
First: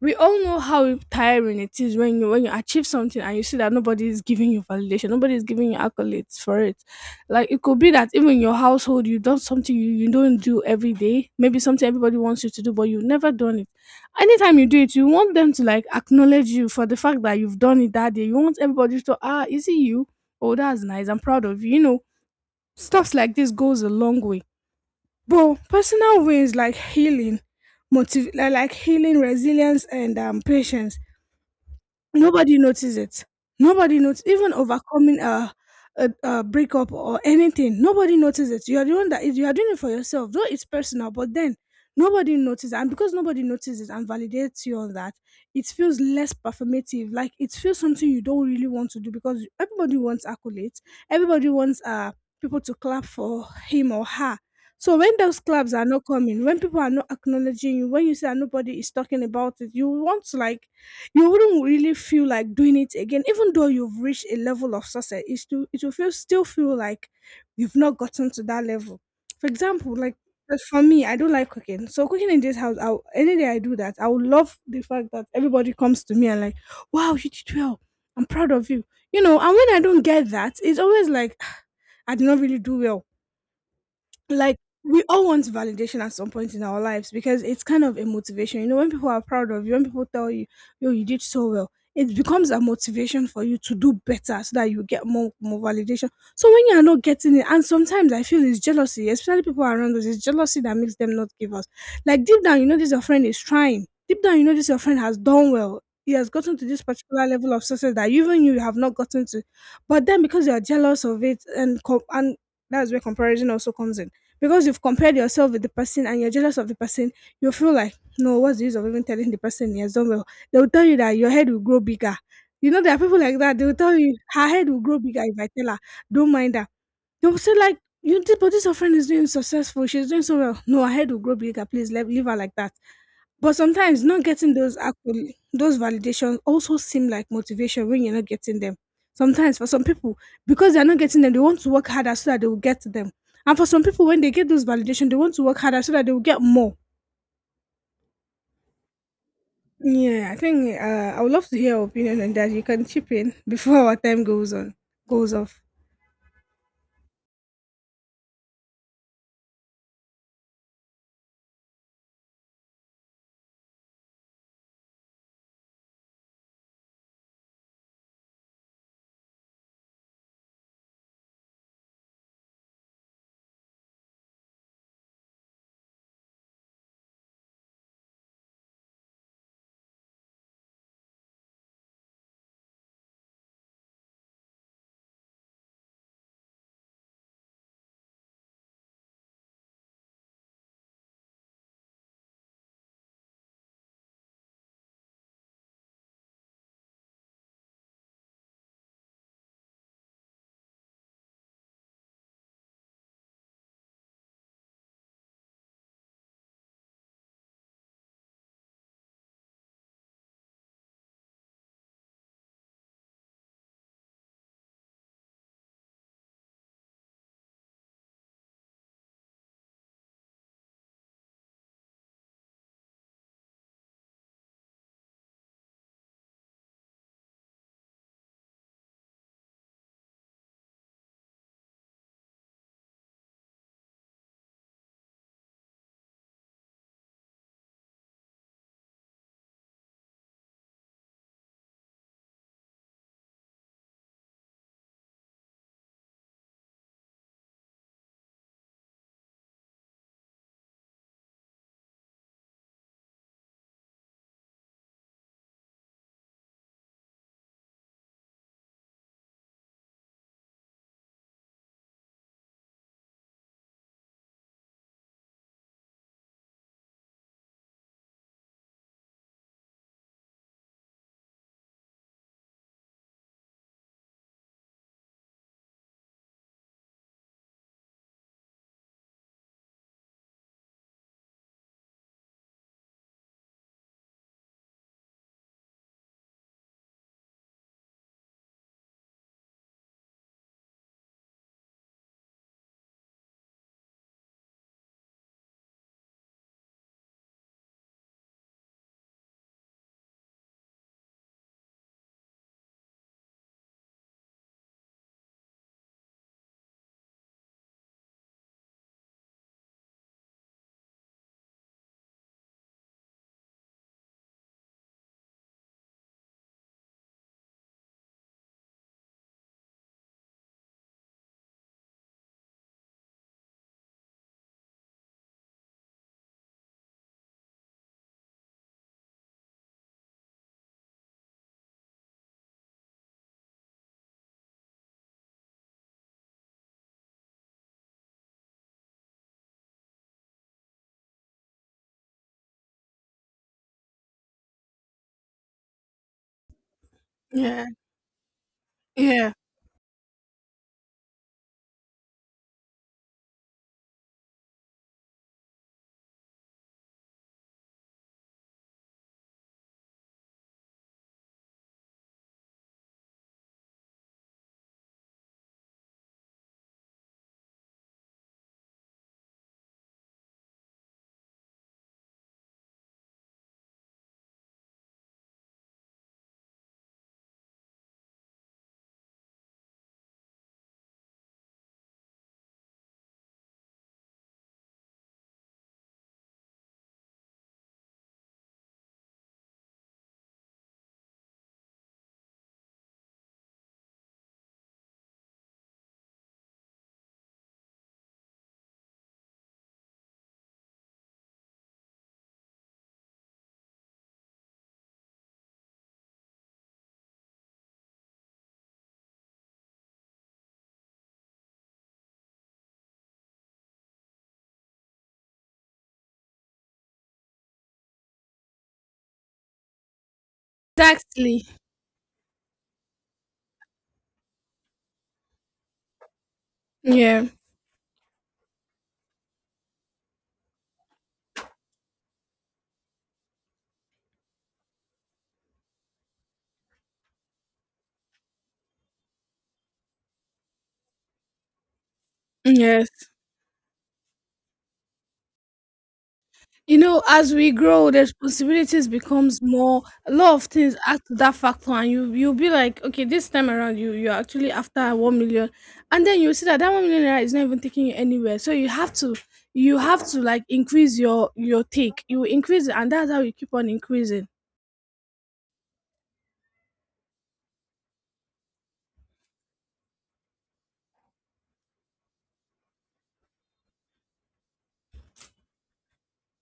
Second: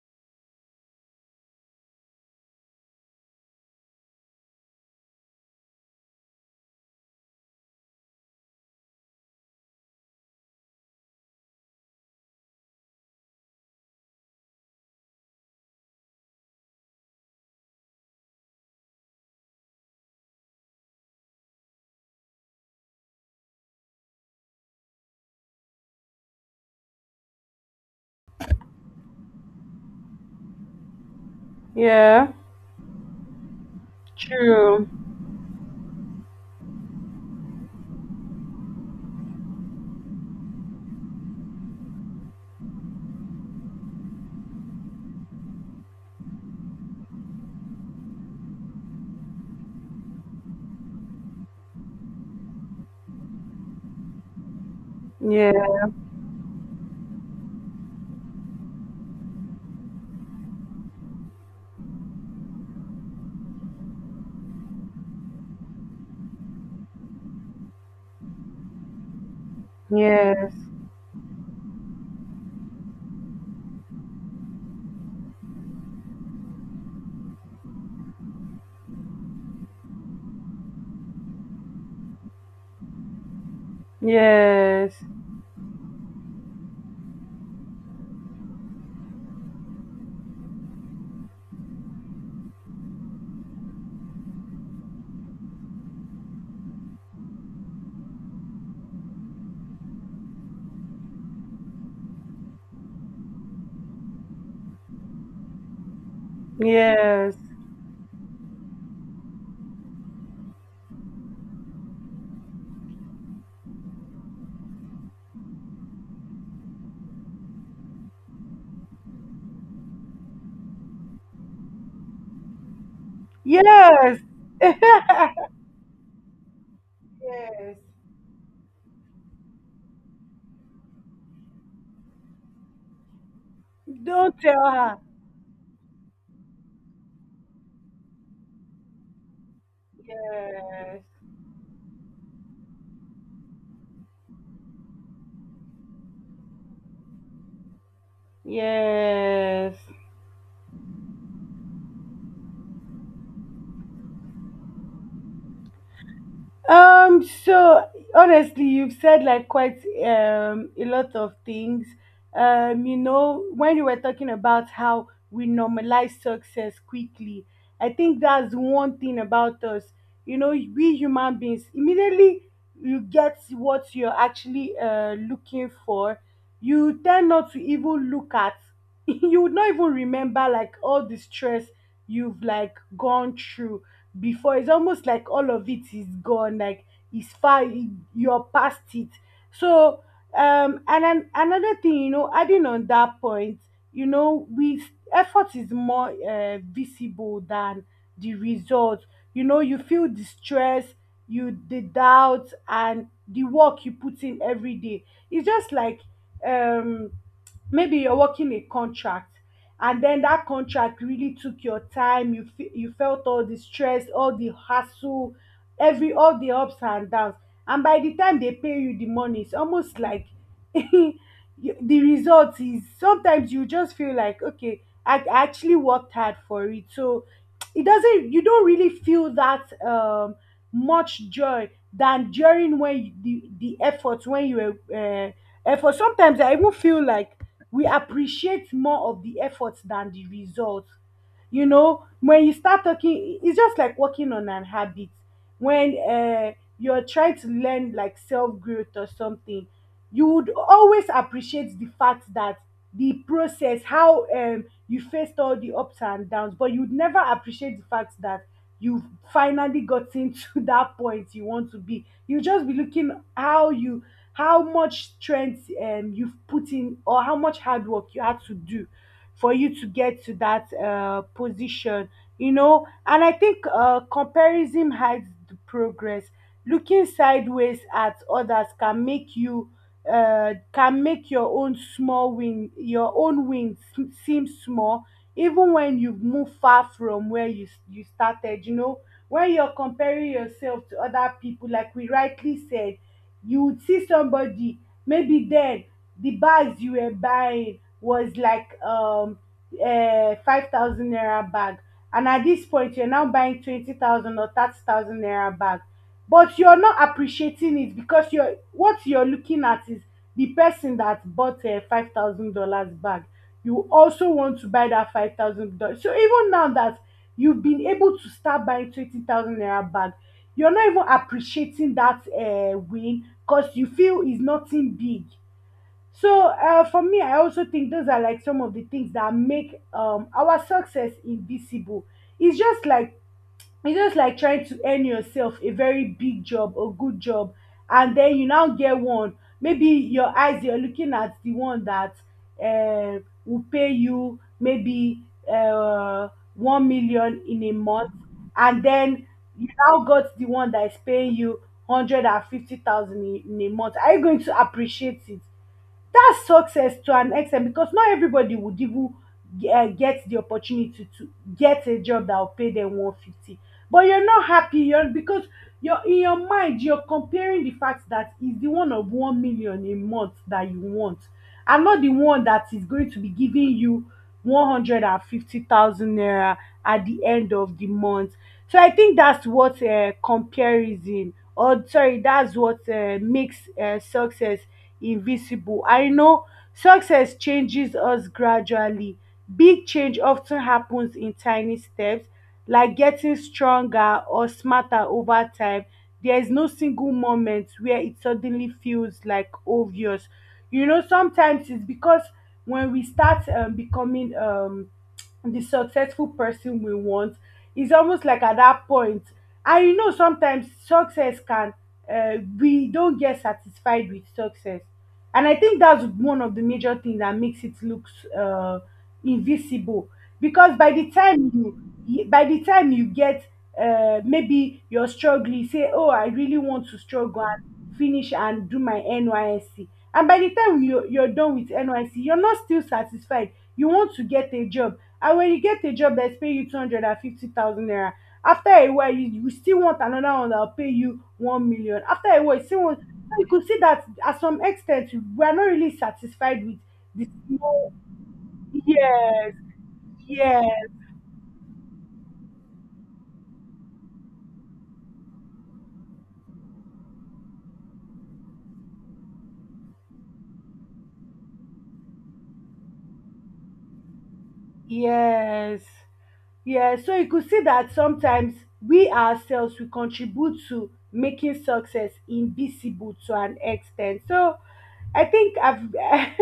Speaker 2: We all know how tiring it is when you achieve something and you see that nobody is giving you validation, nobody is giving you accolades for it. Like it could be that even in your household you've done something you don't do every day, maybe something everybody wants you to do, but you've never done it. Anytime you do it, you want them to like acknowledge you for the fact that you've done it that day. You want everybody to, ah, is it you? Oh, that's nice. I'm proud of you. You know, stuff like this goes a long way. Bro, personal wins like healing, like healing, resilience, and patience.
Speaker 1: Yeah,
Speaker 2: Nobody noticed it. Nobody noticed, even
Speaker 1: true.
Speaker 2: overcoming a breakup or anything. Nobody noticed it. You are the one that you are doing it for yourself, though it's personal, but then nobody notices. And because nobody notices and validates you on that, it feels less performative. Like it feels something you don't really want to do because everybody wants accolades, everybody wants people to clap for him or her. So when those
Speaker 1: Yeah,
Speaker 2: claps are not coming, when people are not acknowledging you, when you say that nobody is talking about it, you want to like, you wouldn't really feel like doing it again. Even though you've reached a level of success, it still it will feel like you've not gotten to that level. For example, like,
Speaker 1: yes,
Speaker 2: as for me, I don't like cooking. So cooking in this house, any day I do that I would love the fact that everybody comes to me and like, wow, you did well, I'm proud of you. You know, and when I don't get that, it's always like I did not really do well. Like,
Speaker 1: yes,
Speaker 2: we all want validation at some point in our lives because it's kind of a motivation. You know, when people are proud of you, when people tell you, yo, you did so well, it becomes a motivation for you to do better so that you get more validation. So when you are not getting it, and sometimes I feel it's jealousy, especially people around us, it's jealousy that makes them not give us. Like deep down, you know this your friend is trying. Deep down, you know this your friend has done well. He has gotten to this particular
Speaker 1: yes,
Speaker 2: level of success that even you have not gotten to. But then because you are jealous of it and that's where comparison also comes in. Because you've compared yourself with the person and you're jealous of the person, you'll feel like, no, what's the use of even telling the person he has done well? They'll tell you that your head will grow bigger. You know, there are people like that, they'll tell you
Speaker 1: yes.
Speaker 2: her head will grow bigger if I tell her, don't mind her. They'll say,
Speaker 1: Yes.
Speaker 2: like, you did, but this your friend is doing successful, she's doing so well. No, her head will grow bigger, please leave her like that. But sometimes not
Speaker 1: Don't
Speaker 2: getting
Speaker 1: tell
Speaker 2: those
Speaker 1: her.
Speaker 2: actual those validations also seem like motivation when you're not getting them. Sometimes for some people, because they're not
Speaker 1: Yes.
Speaker 2: getting them, they want to work harder so that they will get them. And for some people, when they get those validation, they want to work harder so that they will get more.
Speaker 1: Yes.
Speaker 2: Yeah, I think I would love to hear your opinion on that. You can chip in before our time goes off.
Speaker 1: So honestly, you've said like quite a lot of things. You know, when you were talking about how we normalize success quickly, I think that's one thing about us. You know, we human beings immediately you get what you're actually looking for. You tend not to even look at. You would not even remember like all the stress you've like gone through before. It's almost like all of it is gone, like it's far, you're past it. so and then another thing, you know, adding on that point, you know, we effort is more visible than the result. You know, you feel the stress, you the doubt, and the work you put in every day. It's just like um maybe you're working a contract, and then that contract really took your time. You you felt all the stress, all the hassle, every all the ups and downs. And by the time they pay you the money, it's almost like you- the result is, sometimes you just feel like, okay, I actually worked hard for it. So it doesn't, you don't really feel that much joy than during when you, the effort, when you were effort, sometimes I even feel like we appreciate more of the effort than the result. You know, when you start talking, it's just like working on an habit. When You're trying to learn like self growth or something, you would always appreciate the fact that the process, how you faced all the ups and downs, but you'd never appreciate the fact that you've finally gotten to that point you want to be. You just be looking how you, how much strength you've put in, or how much hard work you had to do for you to get to that position, you know. And I think comparison hides the progress. Looking sideways at others can make you, can make your own small win, your own wins seem small even when you've moved far from where you started, you know. When you're comparing yourself to other people, like we rightly said, you would see somebody, maybe then the bags you were buying was like 5,000 naira bag, and at this point you're now buying 20,000 or 30,000 naira bag, but you're not appreciating it, because you're, what you're looking at is the person that bought a $5,000 bag. You also want to buy that $5,000. So even now that you've been able to start buying 20,000 naira bag, you're not even appreciating that win, because you feel is nothing big. So for me, I also think those are like some of the things that make our success invisible. It's just like it's just like trying to earn yourself a very big job or good job, and then you now get one. Maybe your eyes you're looking at the one that uh, will pay you maybe uh, 1 million in
Speaker 2: Yeah,
Speaker 1: a month, and then
Speaker 2: yeah,
Speaker 1: you now got the one that is paying you 150,000 in a month. Are you going to appreciate it? That's success to an extent, because not everybody would even get the opportunity to get a job that will pay them 150. But you're not happy, you're, because you're, in your mind you're comparing the fact that it's the one of 1 million a month that you want, and not the one that is going to be giving you 150,000 naira at the end of the month. So I think that's what comparison, or sorry, that's what makes success invisible. I know success changes us gradually. Big change often happens in tiny steps, like getting stronger or smarter over time. There is no single moment where it suddenly feels like obvious. You know, sometimes it's because when we start becoming the successful person we want, it's almost like at that point. And you know, sometimes success can, we don't get satisfied with success. And I think that's one of the major things that makes it look uh, invisible. Because by the
Speaker 2: exactly.
Speaker 1: time you, by the time you get, maybe you're struggling, you say, oh, I really want to
Speaker 2: Yeah,
Speaker 1: struggle and finish and do my NYSC. And by the time you're done with NYSC, you're not still satisfied. You want to get a job. And when you get a job that's paying you 250,000 naira, after a while, you still want another one that will pay you 1,000,000. After a while, you still want,
Speaker 2: yes.
Speaker 1: so you could see that at some extent, we are not really satisfied with
Speaker 2: You know,
Speaker 1: the
Speaker 2: as we grow,
Speaker 1: small.
Speaker 2: the responsibilities becomes
Speaker 1: Yes,
Speaker 2: more. A lot of things
Speaker 1: yes,
Speaker 2: add to that factor, and you you'll be like, okay, this time around, you're actually after 1 million, and then you see that that 1 million naira is not even taking you anywhere. So you have to, like, increase your take. You increase it, and that's how you keep on increasing.
Speaker 1: yes. Yeah, so you could see that sometimes we ourselves we contribute to making success invisible to an extent. So I think I've I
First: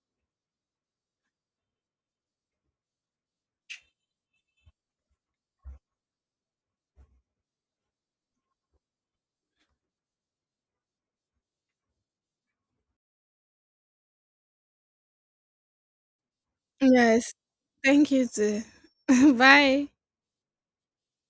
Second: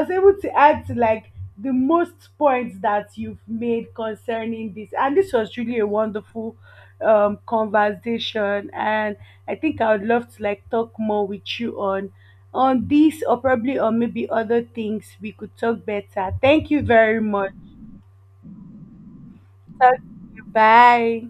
Speaker 1: was able to add to like the most points that you've made concerning this, and this was really a wonderful conversation. And I think I would love to like talk more with you on this, or probably on maybe other things we could talk better. Thank you very
Speaker 2: Yes,
Speaker 1: much.
Speaker 2: thank you. Too. Bye.
Speaker 1: Talk to you. Bye.